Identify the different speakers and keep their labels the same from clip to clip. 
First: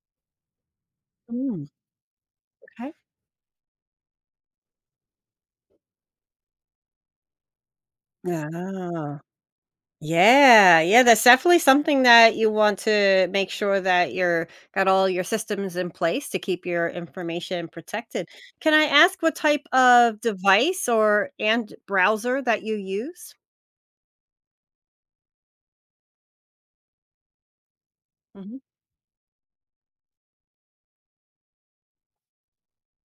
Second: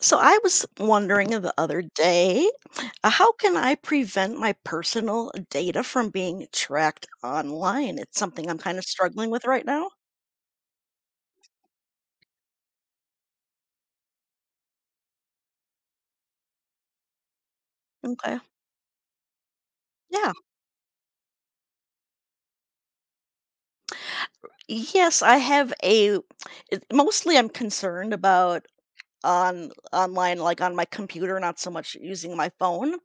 Speaker 1: So I was wondering the
Speaker 2: Mm,
Speaker 1: other day,
Speaker 2: okay.
Speaker 1: how can I prevent my personal data from being tracked online? It's something I'm kind of
Speaker 2: Ah,
Speaker 1: struggling with right now.
Speaker 2: yeah, yeah, that's definitely something that you want to make sure that you're got all your systems in place to keep your information protected.
Speaker 1: Okay.
Speaker 2: Can I ask what type of
Speaker 1: Yeah.
Speaker 2: device or and browser that you use?
Speaker 1: Yes, I have a mostly I'm concerned
Speaker 2: Mhm,
Speaker 1: about on online like on my computer, not so much using my phone,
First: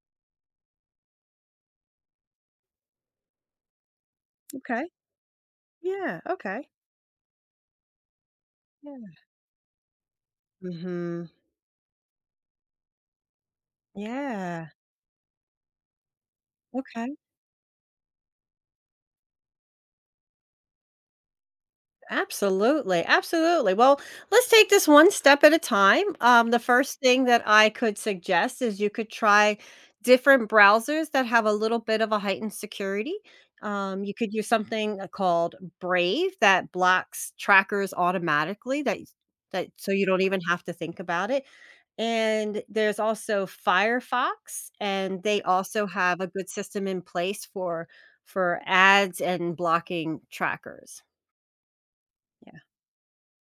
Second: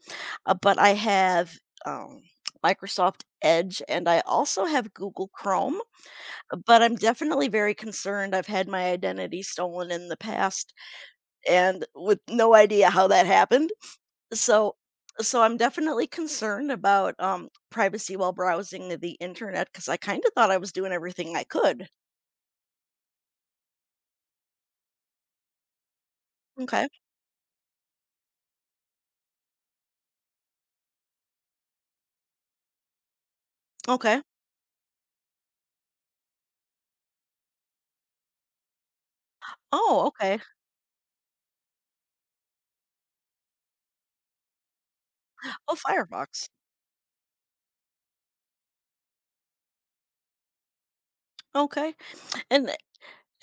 Speaker 1: but I have um Microsoft Edge and I also
Speaker 2: okay.
Speaker 1: have Google Chrome,
Speaker 2: Yeah, okay.
Speaker 1: but I'm definitely very concerned. I've had my
Speaker 2: Yeah.
Speaker 1: identity stolen in the past
Speaker 2: Mhm.
Speaker 1: and with no idea how that happened.
Speaker 2: Yeah,
Speaker 1: So so I'm definitely concerned about
Speaker 2: okay.
Speaker 1: privacy while browsing the internet because I kind of thought I was doing everything I could.
Speaker 2: Absolutely, absolutely. Well, let's take this one step at a time. The
Speaker 1: Okay.
Speaker 2: first thing that I could suggest is you could try different browsers that have a little bit of a heightened security. You
Speaker 1: Okay.
Speaker 2: could use something called Brave that blocks trackers automatically. That so
Speaker 1: Oh,
Speaker 2: you don't
Speaker 1: okay.
Speaker 2: even have to think about it. And there's also Firefox, and they
Speaker 1: Oh,
Speaker 2: also have a good
Speaker 1: Firefox.
Speaker 2: system in place for ads and blocking trackers.
Speaker 1: Okay. And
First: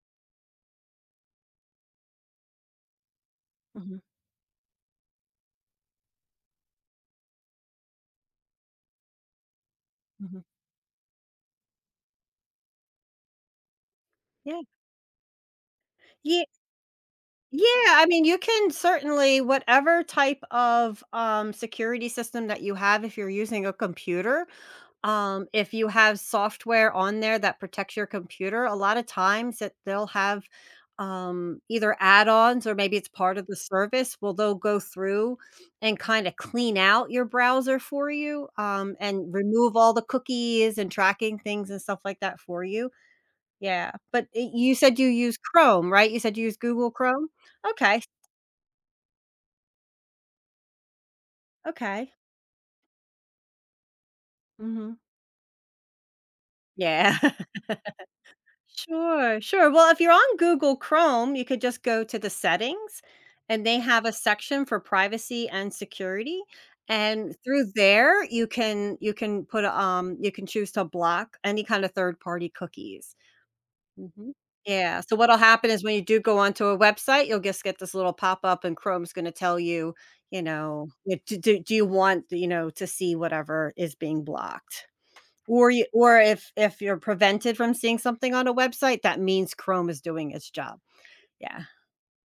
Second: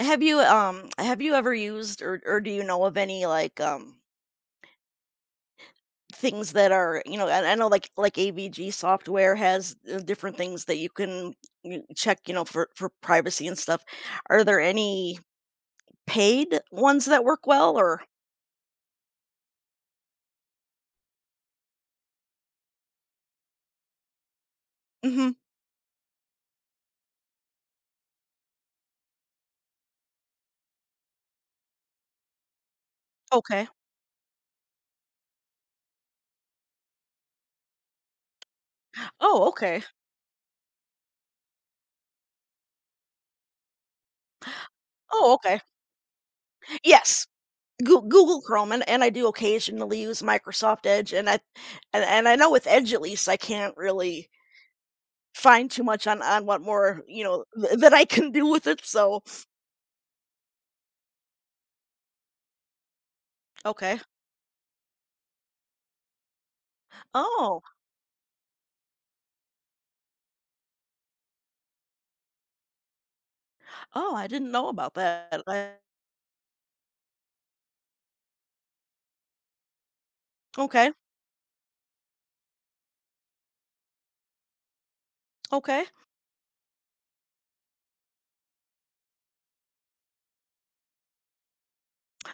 Speaker 1: have you ever used or do you know of any
Speaker 2: Yeah.
Speaker 1: things that are I know like AVG software has different
Speaker 2: Mhm.
Speaker 1: things that you can check for privacy and stuff. Are there
Speaker 2: Yeah.
Speaker 1: any
Speaker 2: Ye
Speaker 1: paid ones that work
Speaker 2: yeah,
Speaker 1: well or
Speaker 2: I mean, you can certainly whatever type of security system that you have, if you're using a computer,
Speaker 1: mhm,
Speaker 2: if you have software on there that protects your computer, a lot of times that they'll have, either add-ons or maybe it's part of the
Speaker 1: okay.
Speaker 2: service, well, they'll go through and kinda clean out your browser for you, and
Speaker 1: Oh,
Speaker 2: remove
Speaker 1: okay.
Speaker 2: all the cookies and tracking things and stuff like that for you. Yeah, but I you said you
Speaker 1: Oh,
Speaker 2: use
Speaker 1: okay.
Speaker 2: Chrome, right? You said you use Google
Speaker 1: Yes,
Speaker 2: Chrome? Okay,
Speaker 1: Google Chrome, and I do occasionally use Microsoft Edge, and I
Speaker 2: okay.
Speaker 1: and I know with Edge, at least, I can't really
Speaker 2: Mhm.
Speaker 1: find too much on what more,
Speaker 2: Yeah.
Speaker 1: you know, th that I can do with it, so
Speaker 2: Sure, sure. Well, if you're on Google Chrome, you could just go to the settings, and they
Speaker 1: okay.
Speaker 2: have a section for privacy and security, and
Speaker 1: Oh,
Speaker 2: through there, you can put, you can choose to block any kind of third party cookies.
Speaker 1: oh, I
Speaker 2: Mhm.
Speaker 1: didn't know about
Speaker 2: Yeah, so what'll
Speaker 1: that. I
Speaker 2: happen is when you do go onto a website, you'll just get this little pop-up and Chrome's gonna tell you, you know,
Speaker 1: Okay,
Speaker 2: y "Do you want, you know, to see whatever is being blocked?" Or
Speaker 1: okay.
Speaker 2: you or if you're prevented from seeing something on a website, that means Chrome is doing its job. Yeah.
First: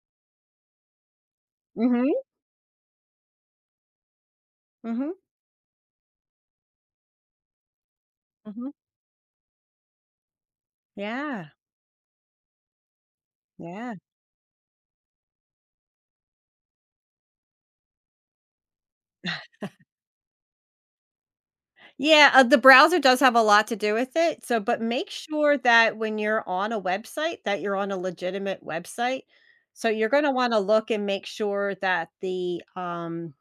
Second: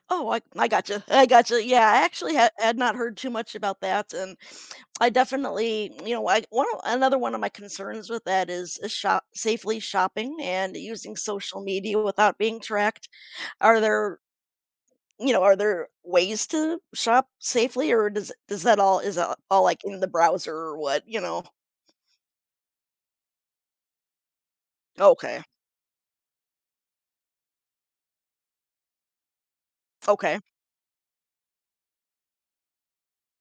Speaker 1: Oh, I gotcha, I gotcha. Yeah, I
Speaker 2: Mhm.
Speaker 1: actually had not heard too much about that, and I
Speaker 2: Mhm.
Speaker 1: definitely, you know, another one of my concerns with that
Speaker 2: Mhm.
Speaker 1: is shopping and using
Speaker 2: Yeah.
Speaker 1: social media without being tracked. Are
Speaker 2: Yeah.
Speaker 1: there, you know, are there ways to shop safely, or does that all is that all like in the browser or what? You know?
Speaker 2: Yeah, the browser does have a lot to do with it, so but make
Speaker 1: Okay,
Speaker 2: sure that when you're on a website, that you're on a legitimate website. So you're gonna
Speaker 1: okay,
Speaker 2: wanna look and make sure that the,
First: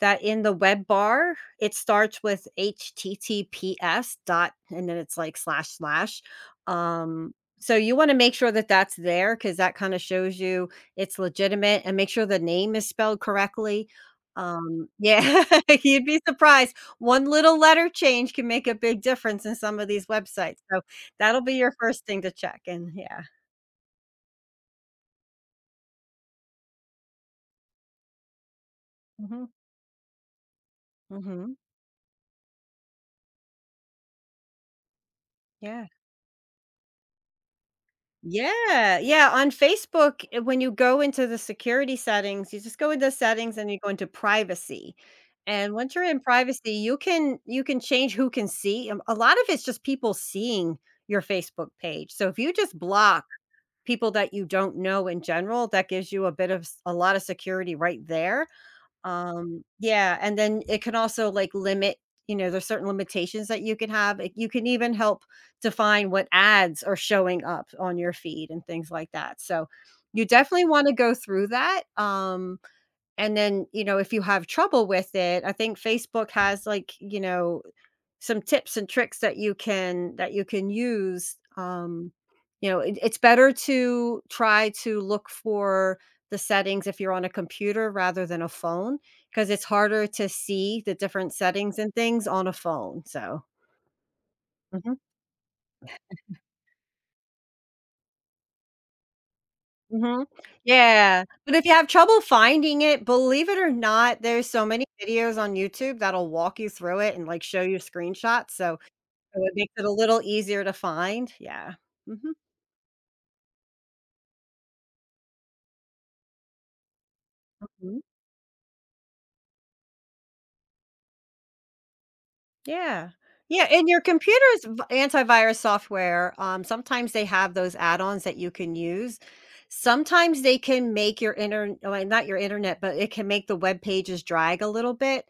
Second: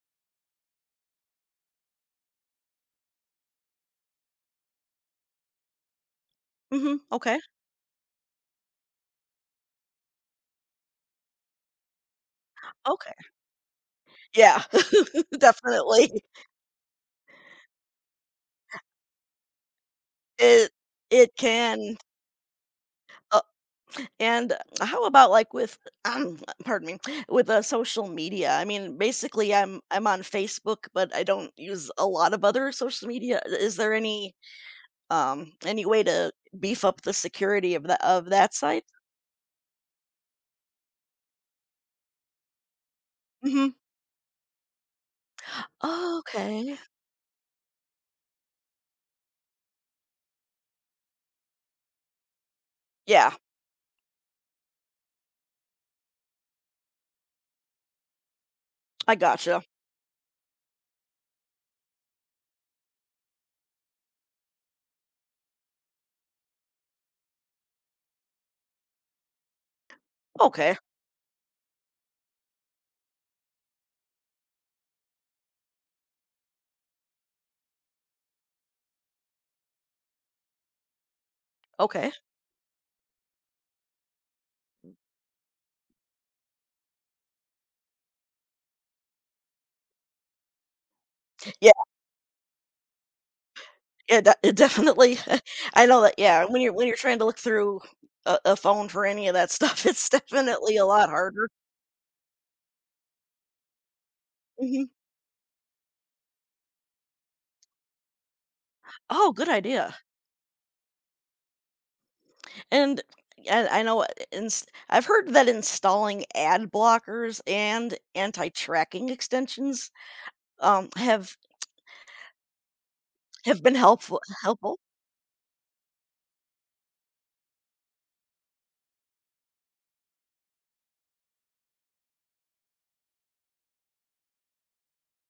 Speaker 2: that in the web bar, it starts with HTTPS dot and then it's like slash slash.
Speaker 1: hmm
Speaker 2: Um,
Speaker 1: okay,
Speaker 2: so you wanna make sure that that's there because that kinda shows you it's legitimate and make sure the name is
Speaker 1: okay.
Speaker 2: spelled correctly.
Speaker 1: Yeah,
Speaker 2: Yeah, you'd be
Speaker 1: definitely.
Speaker 2: surprised. One little letter change can make a big difference in some of these websites.
Speaker 1: It
Speaker 2: So
Speaker 1: it
Speaker 2: that'll be your
Speaker 1: can.
Speaker 2: first thing to check and yeah.
Speaker 1: And how about like with pardon me, with social media? I mean,
Speaker 2: Mhm.
Speaker 1: basically I'm on Facebook, but I don't
Speaker 2: Mhm.
Speaker 1: use a lot of other social media. Is there any
Speaker 2: Yeah.
Speaker 1: way to beef up the security of the of that site?
Speaker 2: Yeah, yeah, on Facebook, when you go into the security settings, you just go into settings
Speaker 1: Mhm.
Speaker 2: and you go into privacy, and once you're
Speaker 1: Oh,
Speaker 2: in privacy,
Speaker 1: okay.
Speaker 2: you can change who can see, a lot of it's just people seeing your Facebook page, so if you just block
Speaker 1: Yeah,
Speaker 2: people that you don't know in general, that gives you a lot of security right there.
Speaker 1: I gotcha.
Speaker 2: Yeah, and then it can also, like, limit you know, there's certain limitations that you can have, like, you can even help define what ads are showing up on your feed and things like that, so, you definitely
Speaker 1: Okay.
Speaker 2: wanna go through that, and then, you know, if you have trouble with it, I think Facebook has, like, you know, some tips and tricks that you can use.
Speaker 1: Okay.
Speaker 2: You know, it's better to try to look for the settings if you're on a computer rather than a phone because it's harder to see the different
Speaker 1: Yeah,
Speaker 2: settings and things on a phone. So,
Speaker 1: yeah, it
Speaker 2: mhm,
Speaker 1: definitely. I know that yeah, when you're trying to look through a phone for any of that stuff, it's
Speaker 2: mhm,
Speaker 1: definitely a lot
Speaker 2: yeah.
Speaker 1: harder.
Speaker 2: But if you have trouble finding it, believe it or not, there's so
Speaker 1: Mhm.
Speaker 2: many videos on YouTube that'll walk you through it and like show you screenshots. So
Speaker 1: Oh,
Speaker 2: so
Speaker 1: good
Speaker 2: it makes it a
Speaker 1: idea.
Speaker 2: little easier to find. Yeah. Mhm.
Speaker 1: And I know ins I've heard that installing ad blockers and anti-tracking extensions, have
Speaker 2: Yeah. Yeah,
Speaker 1: been
Speaker 2: and your computer's
Speaker 1: helpful.
Speaker 2: v antivirus software, sometimes they have those add-ons that you can use. Sometimes they can make your internet, well, not your internet, but it can make the web pages drag a little bit.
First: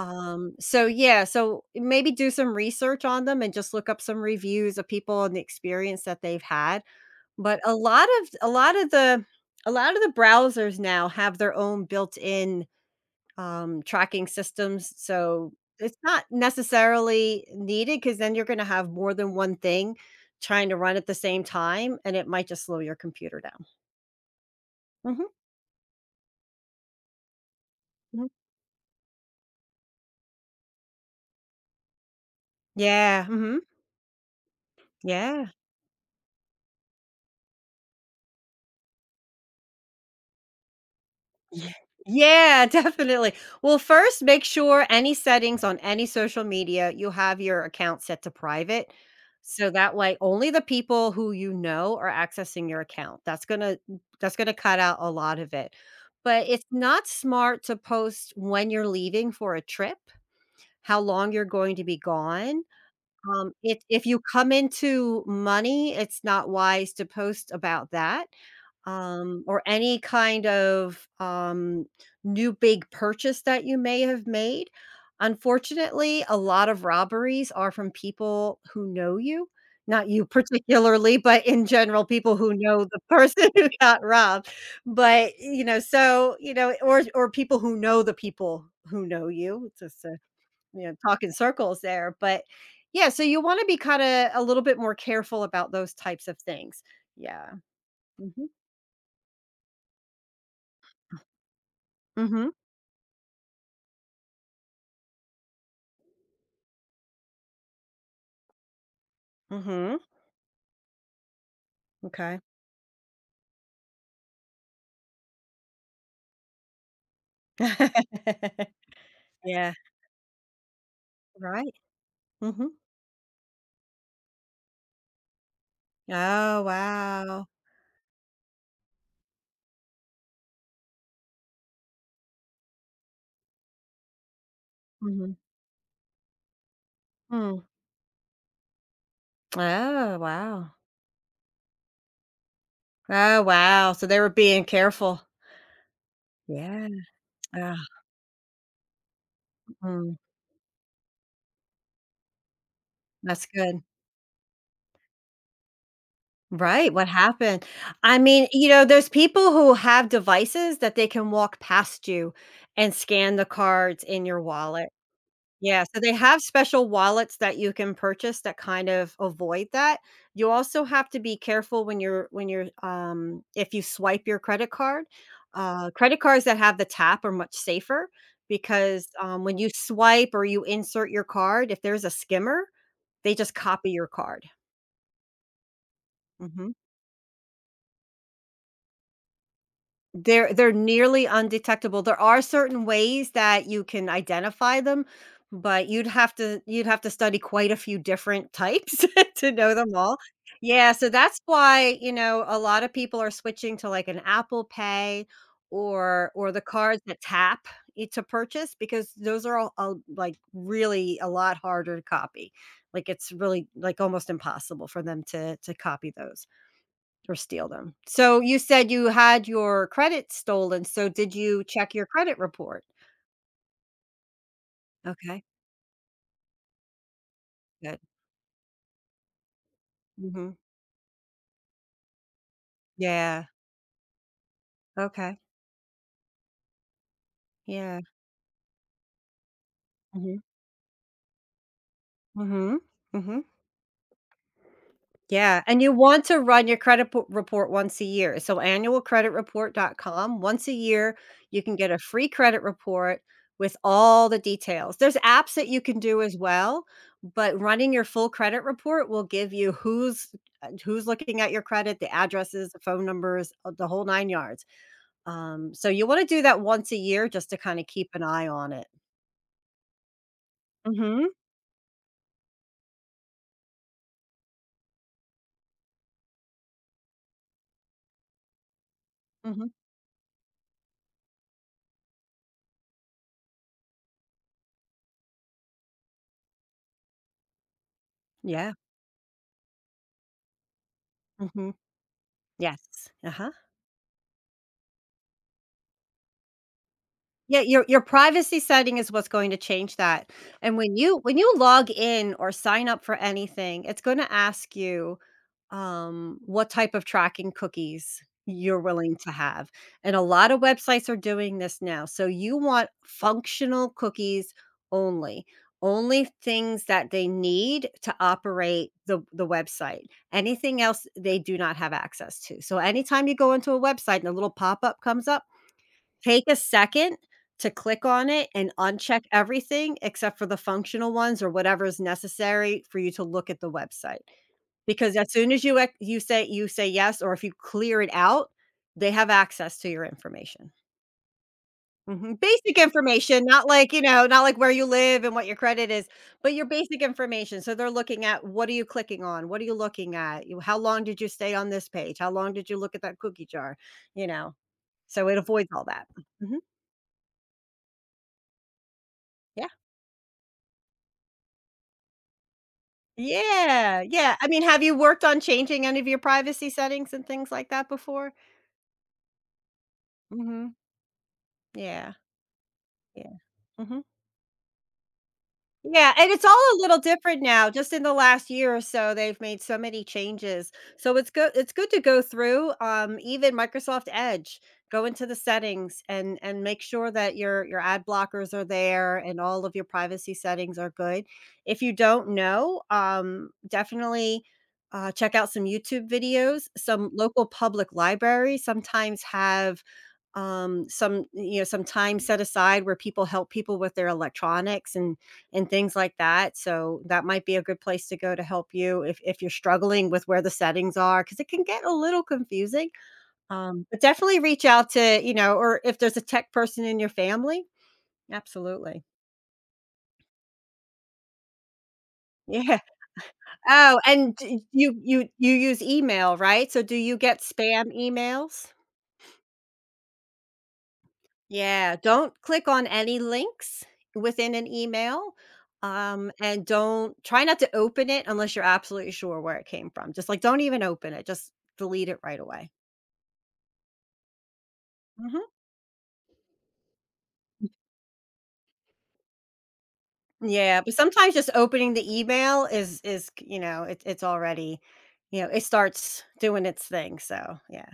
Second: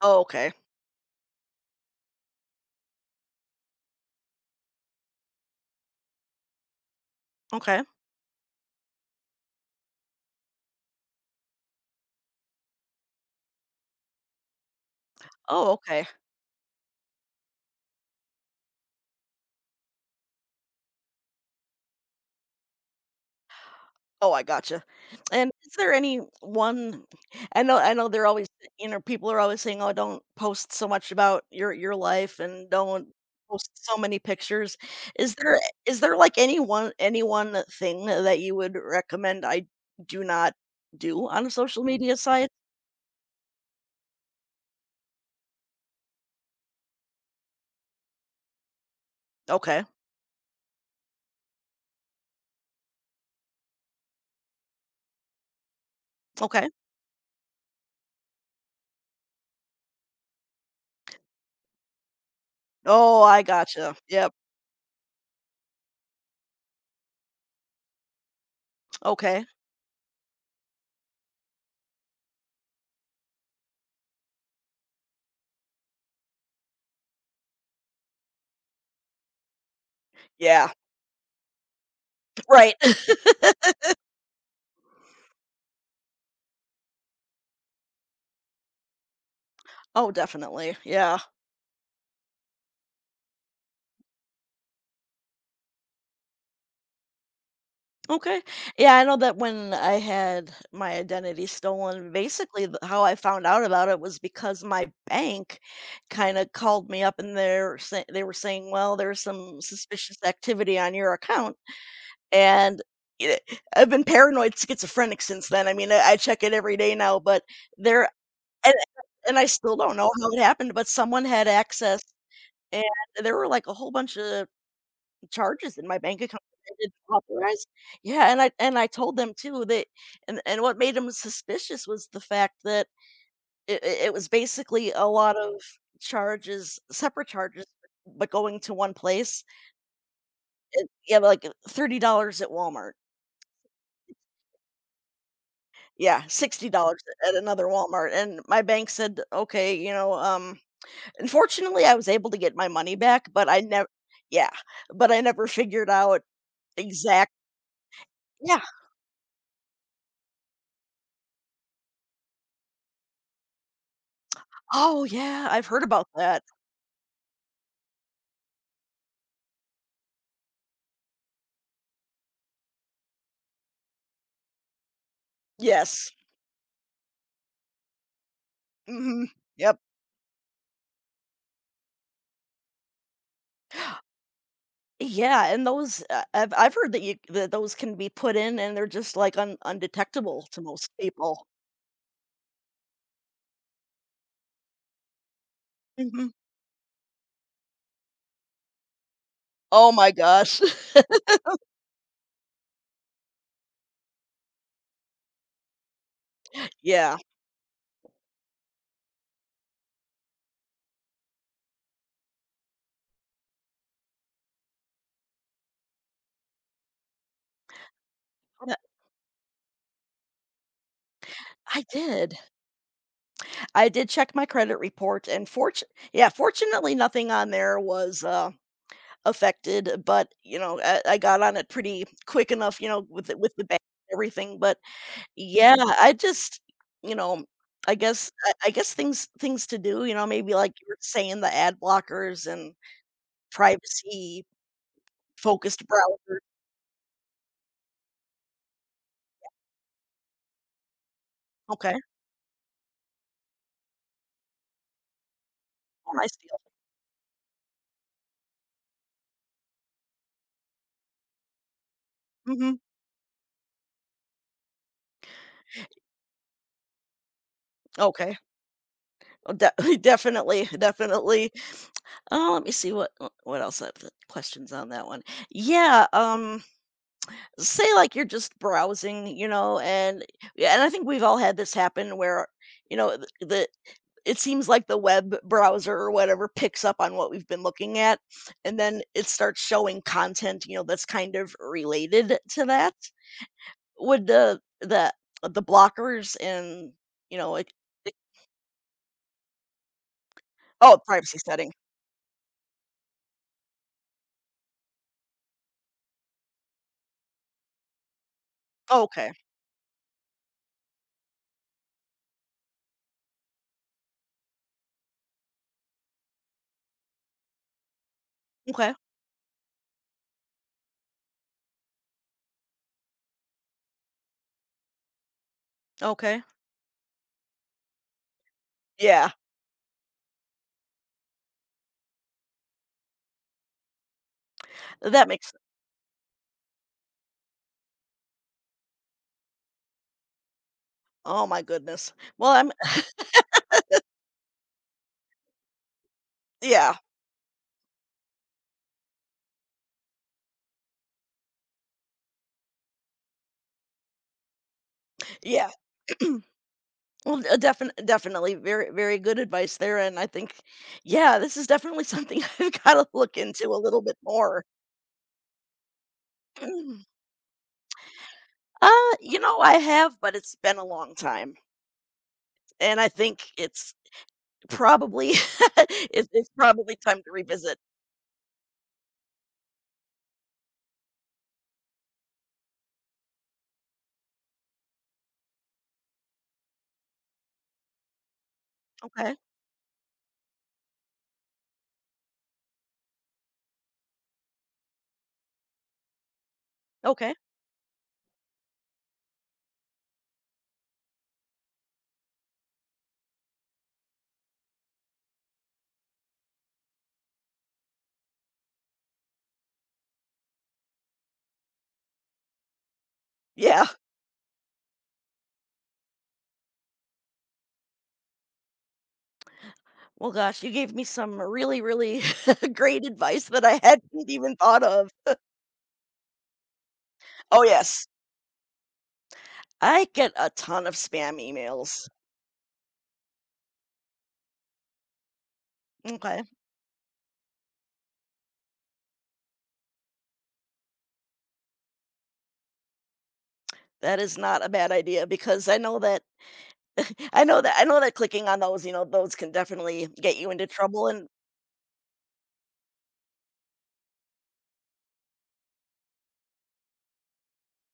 Speaker 1: Oh, okay.
Speaker 2: so yeah, so maybe do some research on them and just look up some reviews of people and the experience that they've had. But
Speaker 1: Okay.
Speaker 2: a lot of the browsers now have their own built-in tracking systems. So
Speaker 1: Oh,
Speaker 2: it's
Speaker 1: okay.
Speaker 2: not necessarily needed because then you're going to have more than one thing trying to run at the same time, and it might just slow your computer down.
Speaker 1: Oh, I gotcha.
Speaker 2: Hmm.
Speaker 1: And is there any one I know they're
Speaker 2: Hmm.
Speaker 1: always you know, people are always saying, "Oh, don't post so much about your life and don't
Speaker 2: Yeah. Hmm.
Speaker 1: post so many pictures." Is
Speaker 2: Yeah.
Speaker 1: there, like, any one thing that you would recommend I do not do on a
Speaker 2: Ye
Speaker 1: social media site?
Speaker 2: yeah, definitely. Well, first, make sure any settings on any social media, you have your account set to private. So
Speaker 1: Okay,
Speaker 2: that way, only the people who you know are accessing your account. That's gonna cut out a lot of it. But it's
Speaker 1: okay.
Speaker 2: not smart to post when you're leaving for a trip, how long you're going to be gone.
Speaker 1: Oh, I
Speaker 2: Um, if
Speaker 1: gotcha.
Speaker 2: if you
Speaker 1: Yep,
Speaker 2: come into money, it's not wise to post about that,
Speaker 1: okay.
Speaker 2: or any kind of, new big purchase that you may have made. Unfortunately, a lot of robberies are from people who know you, not you
Speaker 1: Yeah,
Speaker 2: particularly, but in general, people who
Speaker 1: right.
Speaker 2: know the person who got robbed. But, you know, so, you know, or people who know the people who know you, it's just
Speaker 1: Oh,
Speaker 2: so
Speaker 1: definitely,
Speaker 2: you know,
Speaker 1: yeah.
Speaker 2: talk in circles there, but yeah, so you wanna be kinda a little bit more careful about those types of things. Yeah.
Speaker 1: Okay.
Speaker 2: Mhm.
Speaker 1: Yeah, I know that when I had my identity stolen,
Speaker 2: Mhm.
Speaker 1: basically how I found out about it was because my bank kind of called me up and they were saying, "Well, there's some
Speaker 2: Mhm.
Speaker 1: suspicious activity on your account."
Speaker 2: Okay.
Speaker 1: And i- I've been paranoid schizophrenic since then. I mean, I check it every day now, but there and, and I
Speaker 2: Yeah.
Speaker 1: still don't know how it happened, but someone had
Speaker 2: Right.
Speaker 1: access
Speaker 2: Mhm.
Speaker 1: and there were like a whole bunch of charges in my bank account
Speaker 2: Oh,
Speaker 1: that I didn't
Speaker 2: wow.
Speaker 1: authorize. Yeah, and I told them too that and what made them suspicious was the fact that it was basically a
Speaker 2: Mhm.
Speaker 1: lot of charges, separate
Speaker 2: Mm.
Speaker 1: charges, but going to one place.
Speaker 2: Oh, wow.
Speaker 1: It, yeah, like $30 at Walmart.
Speaker 2: Oh, wow. So they were being careful.
Speaker 1: Yeah, sixty
Speaker 2: Yeah.
Speaker 1: dollars at another
Speaker 2: Ah,
Speaker 1: Walmart. And my bank said, okay, you know,
Speaker 2: mm.
Speaker 1: unfortunately, I was able to get my money back,
Speaker 2: That's
Speaker 1: but I
Speaker 2: good.
Speaker 1: never, yeah, but I never figured out
Speaker 2: Right, what
Speaker 1: exact.
Speaker 2: happened? I mean,
Speaker 1: Yeah.
Speaker 2: you know, there's people who have devices that they can walk past you and scan the cards in your wallet.
Speaker 1: Oh, yeah. I've heard
Speaker 2: Yeah, so
Speaker 1: about
Speaker 2: they have
Speaker 1: that.
Speaker 2: special wallets that you can purchase that kind of avoid that. You also have to be careful when you're if you swipe your credit card.
Speaker 1: Yes.
Speaker 2: Credit cards that have the tap are much safer because
Speaker 1: Mhm.
Speaker 2: when you
Speaker 1: Yep.
Speaker 2: swipe or you insert your card, if there's a skimmer, they just copy your card.
Speaker 1: Yeah, and those
Speaker 2: Mhm.
Speaker 1: I've heard that you that those can be put in and they're just, like, un undetectable
Speaker 2: They're
Speaker 1: to
Speaker 2: they're
Speaker 1: most
Speaker 2: nearly
Speaker 1: people.
Speaker 2: undetectable. There are certain ways that you can identify them, but
Speaker 1: Mhm.
Speaker 2: you'd have to study quite a few different types to know
Speaker 1: Oh
Speaker 2: them
Speaker 1: my
Speaker 2: all.
Speaker 1: gosh.
Speaker 2: Yeah, so that's why, you know, a lot of people are switching to like an Apple Pay or the cards
Speaker 1: Yeah.
Speaker 2: that tap to purchase because those are all, like really a lot harder to copy. Like it's really like almost impossible for them to copy those. Or steal them. So you
Speaker 1: But
Speaker 2: said you had your credit stolen, so did you
Speaker 1: I
Speaker 2: check your
Speaker 1: did.
Speaker 2: credit report?
Speaker 1: I did check my credit report
Speaker 2: Okay,
Speaker 1: and fortu yeah, fortunately, nothing on there
Speaker 2: good.
Speaker 1: was, affected, but,
Speaker 2: Mhm.
Speaker 1: you know, I got on it pretty quick enough, you know, with
Speaker 2: Yeah,
Speaker 1: the bank and everything, but
Speaker 2: okay.
Speaker 1: yeah, I just you know,
Speaker 2: Yeah.
Speaker 1: I guess things to do, you know,
Speaker 2: Mhm.
Speaker 1: maybe like you were saying, the ad blockers and
Speaker 2: Mhm. Mhm.
Speaker 1: privacy-focused
Speaker 2: Yeah, and you want
Speaker 1: browsers.
Speaker 2: to run your credit po report once a year. So annualcreditreport.com once a year, you can get
Speaker 1: Okay,
Speaker 2: a free credit report with all the details. There's apps that you can
Speaker 1: oh,
Speaker 2: do
Speaker 1: nice
Speaker 2: as
Speaker 1: deal.
Speaker 2: well, but running your full credit report will give you who's looking at your credit, the addresses,
Speaker 1: Mhm,
Speaker 2: the phone numbers, the whole 9 yards. So you wanna do that once a year just to kinda keep an
Speaker 1: okay.
Speaker 2: eye on it.
Speaker 1: Oh, de definitely,
Speaker 2: Mhm,
Speaker 1: definitely. Let me see what else I have the questions on that one. Yeah, say, like, you're just browsing, you
Speaker 2: mhm.
Speaker 1: know, and yeah, and I think we've all had this happen where, you know, the it seems like the web browser or whatever picks up on what we've been looking at
Speaker 2: Yeah,
Speaker 1: and then it starts showing content you know that's kind of
Speaker 2: mhm.
Speaker 1: related to that
Speaker 2: Yes, uh-huh.
Speaker 1: would the the blockers and you know
Speaker 2: Yeah, your
Speaker 1: it-
Speaker 2: privacy setting is what's going to change that, and when
Speaker 1: oh privacy
Speaker 2: you
Speaker 1: setting
Speaker 2: log in or sign up for anything, it's gonna ask you, what type of tracking cookies you're
Speaker 1: oh,
Speaker 2: willing to
Speaker 1: okay
Speaker 2: have, and a lot of websites are doing this now, so you want functional cookies only, only things that they need to operate
Speaker 1: okay
Speaker 2: the website. Anything else, they do not have access to, so anytime you go into a website and a little pop-up comes up.
Speaker 1: okay
Speaker 2: Take a second to click on it and uncheck
Speaker 1: yeah
Speaker 2: everything except for the functional ones or whatever is necessary for you to look at the website, because
Speaker 1: that
Speaker 2: as
Speaker 1: makes
Speaker 2: soon as you say yes, or if you clear it out, they have access to your information.
Speaker 1: oh my goodness
Speaker 2: Mhm,
Speaker 1: well I'm
Speaker 2: basic information, not like, you know, not like where you live and what your credit is, but your
Speaker 1: yeah
Speaker 2: basic information. So they're looking at what are you clicking on? What are you looking at? You How long did you stay on this page? How long did you look at that cookie jar? You know? So it
Speaker 1: yeah
Speaker 2: avoids all that. Mhm.
Speaker 1: well definitely definitely very good
Speaker 2: Yeah.
Speaker 1: advice there and I think yeah this is definitely something I've got to look into a
Speaker 2: Yeah,
Speaker 1: little bit
Speaker 2: yeah. I mean,
Speaker 1: more
Speaker 2: have you worked on changing any of your privacy settings and things like that before?
Speaker 1: Uh, you know, I have, but it's
Speaker 2: Mhm.
Speaker 1: been a long time,
Speaker 2: Yeah,
Speaker 1: and I
Speaker 2: yeah.
Speaker 1: think it's
Speaker 2: Mhm.
Speaker 1: probably
Speaker 2: Yeah, and it's
Speaker 1: it's
Speaker 2: all a
Speaker 1: probably
Speaker 2: little
Speaker 1: time to
Speaker 2: different now.
Speaker 1: revisit.
Speaker 2: Just in the last year or so, they've made so many changes. So it's good to go through even Microsoft Edge, go into the settings and make sure that your ad blockers are there
Speaker 1: Okay.
Speaker 2: and all of your privacy settings are good. If you don't know, definitely check out some YouTube videos. Some
Speaker 1: Okay.
Speaker 2: local public libraries sometimes have some you know some time set aside where people help people with their electronics and things like that so that might be a good place to go to help you if you're struggling with where the settings are because it can get a little confusing
Speaker 1: Yeah.
Speaker 2: but definitely reach out to you know or if there's a tech person in your family absolutely.
Speaker 1: Well, gosh, you gave me some really, really
Speaker 2: Yeah.
Speaker 1: great advice that I hadn't even thought
Speaker 2: You
Speaker 1: of.
Speaker 2: use email, right? So do you get
Speaker 1: Oh,
Speaker 2: spam
Speaker 1: yes.
Speaker 2: emails?
Speaker 1: I get a ton of spam
Speaker 2: Yeah,
Speaker 1: emails.
Speaker 2: don't click on any links within an email,
Speaker 1: Okay.
Speaker 2: and don't try not to open it unless you're absolutely sure where it came from. Just, like, don't even open it, just delete it right away.
Speaker 1: That is not a bad idea
Speaker 2: Mhm.
Speaker 1: because I know that I know that clicking on those, you know, those can definitely get you into
Speaker 2: Yeah, but
Speaker 1: trouble. And
Speaker 2: sometimes just opening the email is c you know, it it's already you know, it starts doing its thing, so, yeah.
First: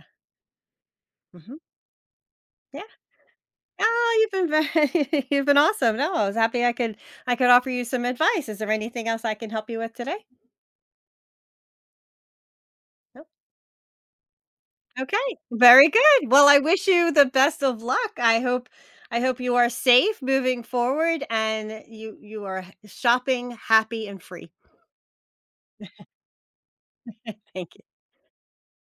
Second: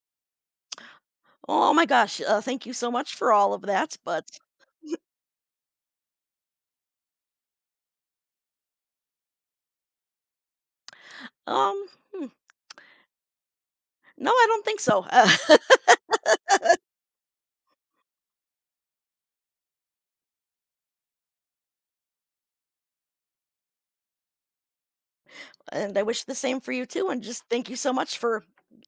Speaker 2: Mhm.
Speaker 1: oh my gosh, thank you
Speaker 2: Yeah.
Speaker 1: so much for all of that. But
Speaker 2: Oh, you've been very you've been awesome. No, I was happy I could offer you some advice. Is there anything else I can help you with today?
Speaker 1: um, hmm,
Speaker 2: No?
Speaker 1: no, I don't think so.
Speaker 2: Okay, very good. Well, I wish you the best of luck. I hope you are safe moving forward and you are shopping happy and free.
Speaker 1: And I wish the same for you too. And just thank you
Speaker 2: Thank
Speaker 1: so much for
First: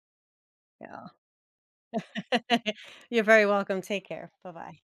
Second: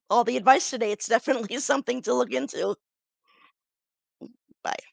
Speaker 1: all the advice
Speaker 2: you.
Speaker 1: today. It's
Speaker 2: Yeah.
Speaker 1: definitely something to look into.
Speaker 2: You're very welcome. Take care. Bye-bye.
Speaker 1: Bye.